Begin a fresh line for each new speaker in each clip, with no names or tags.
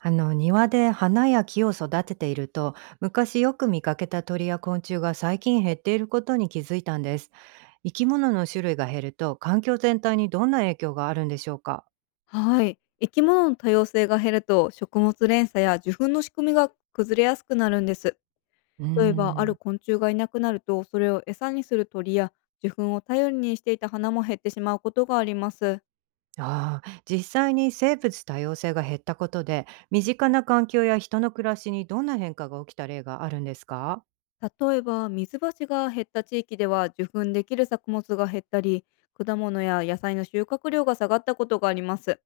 あの庭で花や木を育てていると、昔よく見かけた鳥や昆虫が最近減っていることに気づいたんです。生き物の種類が減ると環境全体にどんな影響があるんでしょうか？
はい。生き物の多様性が減ると、食物連鎖や受粉の仕組みが崩れやすくなるんです。
うー
例えば、ある
ん。
昆虫がいなくなると、それを餌にする鳥や、受粉を頼りにしていた花も減ってしまうことがあります。
ああ、実際に生物多様性が減ったことで身近な環境や人の暮らしにどんな変化が起きた例があるんですか？
例えば、水橋が減った地域では、受粉できる作物が減ったり、果物や野菜の収穫量が下がったことがあります。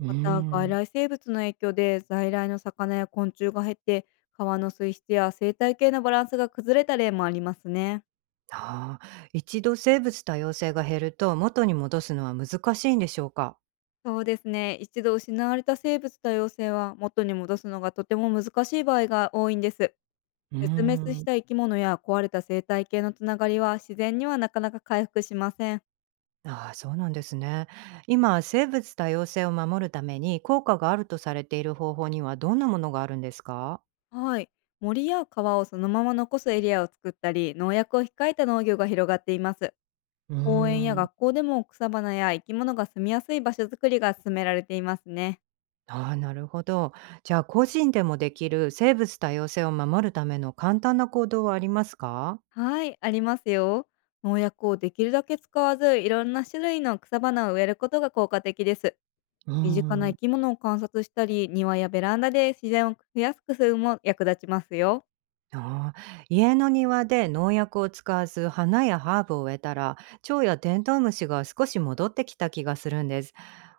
うー
また、外
ん。
来生物の影響で、在来の魚や昆虫が減って、川の水質や生態系のバランスが崩れた例もありますね。
ああ、一度生物多様性が減ると元に戻すのは難しいんでしょうか？
そうですね。一度失われた生物多様性は元に戻すのがとても難しい場合が多いんです。
うー
絶滅し
ん。
た生き物や壊れた生態系のつながりは自然にはなかなか回復しません。
ああ、そうなんですね。今、生物多様性を守るために効果があるとされている方法にはどんなものがあるんですか？
はい。森や川をそのまま残すエリアを作ったり、農薬を控えた農業が広がっています。
うー
公園や
ん。
学校でも草花や生き物が住みやすい場所づくりが進められていますね。
ああ、なるほど。じゃあ、個人でもできる生物多様性を守るための簡単な行動はありますか？
はい、ありますよ。農薬をできるだけ使わず、いろんな種類の草花を植えることが効果的です。
うー
身近な生
ん。
き物を観察したり、庭やベランダで自然を増やす工夫も役立ちますよ。
ああ、家の庭で農薬を使わず花やハーブを植えたら、蝶やテントウムシが少し戻ってきた気がするんです。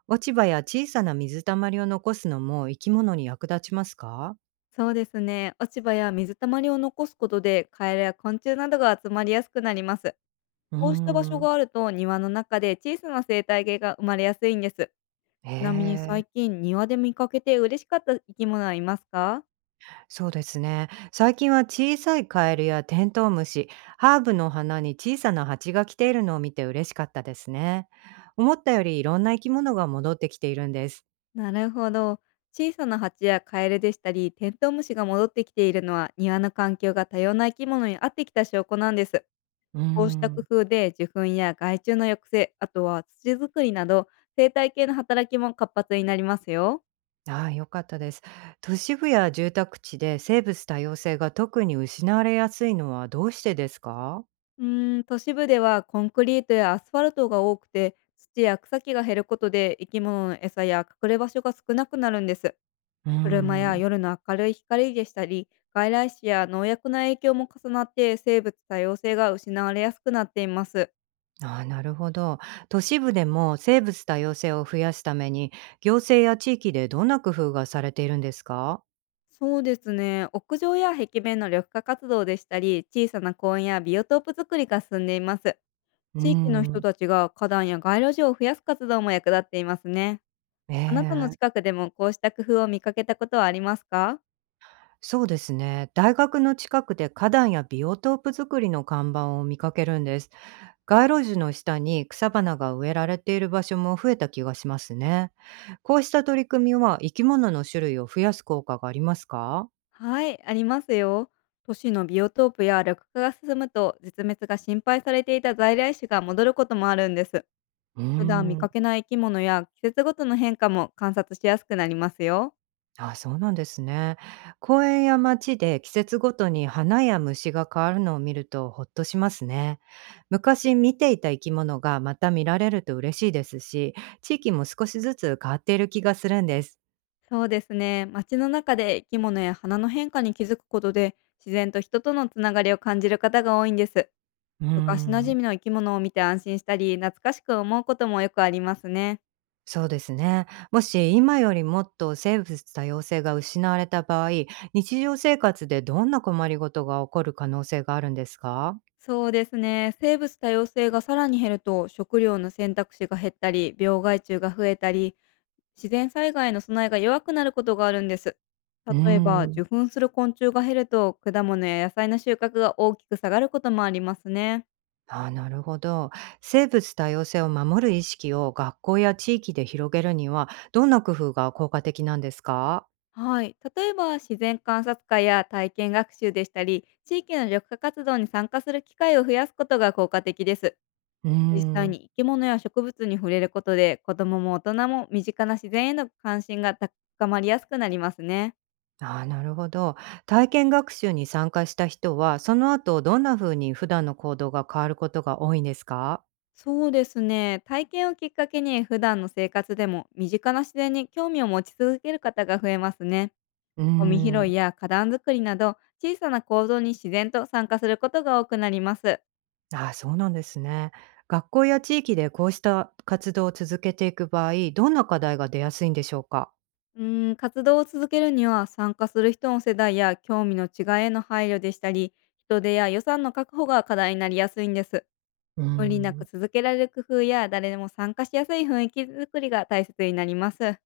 落ち葉や小さな水たまりを残すのも生き物に役立ちますか？
そうですね。落ち葉や水たまりを残すことで、カエルや昆虫などが集まりやすくなります。
うー
こうした場所
ん。
があると、庭の中で小さな生態系が生まれやすいんです。
へ
ちなみに
え、
最近、庭で見かけて嬉しかった生き物はいますか？
そうですね。最近は小さいカエルやテントウムシ、ハーブの花に小さな蜂が来ているのを見て嬉しかったですね。思ったよりいろんな生き物が戻ってきているんです。
なるほど。小さな蜂やカエルでしたり、テントウムシが戻ってきているのは、庭の環境が多様な生き物に合ってきた証拠なんです。
うー
こうした工
ん。
夫で受粉や害虫の抑制、あとは土作りなど、生態系の働きも活発になりますよ。
ああ、よかったです。都市部や住宅地で生物多様性が特に失われやすいのはどうしてですか？
うーん、都市部ではコンクリートやアスファルトが多くて、土や草木が減ることで生き物の餌や隠れ場所が少なくなるんです。
うー
車や
ん。
夜の明るい光でしたり、外来種や農薬の影響も重なって生物多様性が失われやすくなっています。
ああ、なるほど。都市部でも生物多様性を増やすために、行政や地域でどんな工夫がされているんですか？
そうですね。屋上や壁面の緑化活動でしたり、小さな公園やビオトープ作りが進んでいます。
うー
地域の人
ん。
たちが花壇や街路樹を増やす活動も役立っていますね。
え
あなたの
え、
近くでもこうした工夫を見かけたことはありますか？
そうですね。大学の近くで花壇やビオトープ作りの看板を見かけるんです。街路樹の下に草花が植えられている場所も増えた気がしますね。こうした取り組みは生き物の種類を増やす効果がありますか？
はい、ありますよ。都市のビオトープや緑化が進むと、絶滅が心配されていた在来種が戻ることもあるんです。
うー
普段見
ん。
かけない生き物や季節ごとの変化も観察しやすくなりますよ。
あ、そうなんですね。公園や街で季節ごとに花や虫が変わるのを見るとほっとしますね。昔見ていた生き物がまた見られると嬉しいですし、地域も少しずつ変わっている気がするんです。
そうですね。街の中で生き物や花の変化に気づくことで、自然と人とのつながりを感じる方が多いんです。
うー
昔馴染
ん、
みの生き物を見て安心したり、懐かしく思うこともよくありますね。
そうですね。もし今よりもっと生物多様性が失われた場合、日常生活でどんな困りごとが起こる可能性があるんですか？
そうですね。生物多様性がさらに減ると、食料の選択肢が減ったり、病害虫が増えたり、自然災害の備えが弱くなることがあるんです。
うー
例えば、
ん。
受粉する昆虫が減ると、果物や野菜の収穫が大きく下がることもありますね。
ああ、なるほど。生物多様性を守る意識を学校や地域で広げるには、どんな工夫が効果的なんですか？
はい。例えば、自然観察会や体験学習でしたり、地域の緑化活動に参加する機会を増やすことが効果的です。
うー
実際
ん。
に生き物や植物に触れることで、子供も大人も身近な自然への関心が高まりやすくなりますね。
ああ、なるほど。体験学習に参加した人は、その後どんな風に普段の行動が変わることが多いんですか？
そうですね。体験をきっかけに普段の生活でも身近な自然に興味を持ち続ける方が増えますね。
うー
ゴミ拾
ん。
いや花壇作りなど、小さな行動に自然と参加することが多くなります。
ああ、そうなんですね。学校や地域でこうした活動を続けていく場合、どんな課題が出やすいんでしょうか？
うーん、活動を続けるには参加する人の世代や興味の違いへの配慮でしたり、人手や予算の確保が課題になりやすいんです。
うー
無理なく
ん。
続けられる工夫や、誰でも参加しやすい雰囲気作りが大切になります。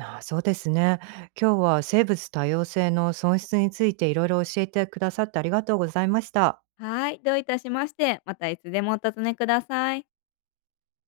ああ、そうですね。今日は生物多様性の損失についていろいろ教えてくださってありがとうございました。
はい、どういたしまして、またいつでもお尋ねください。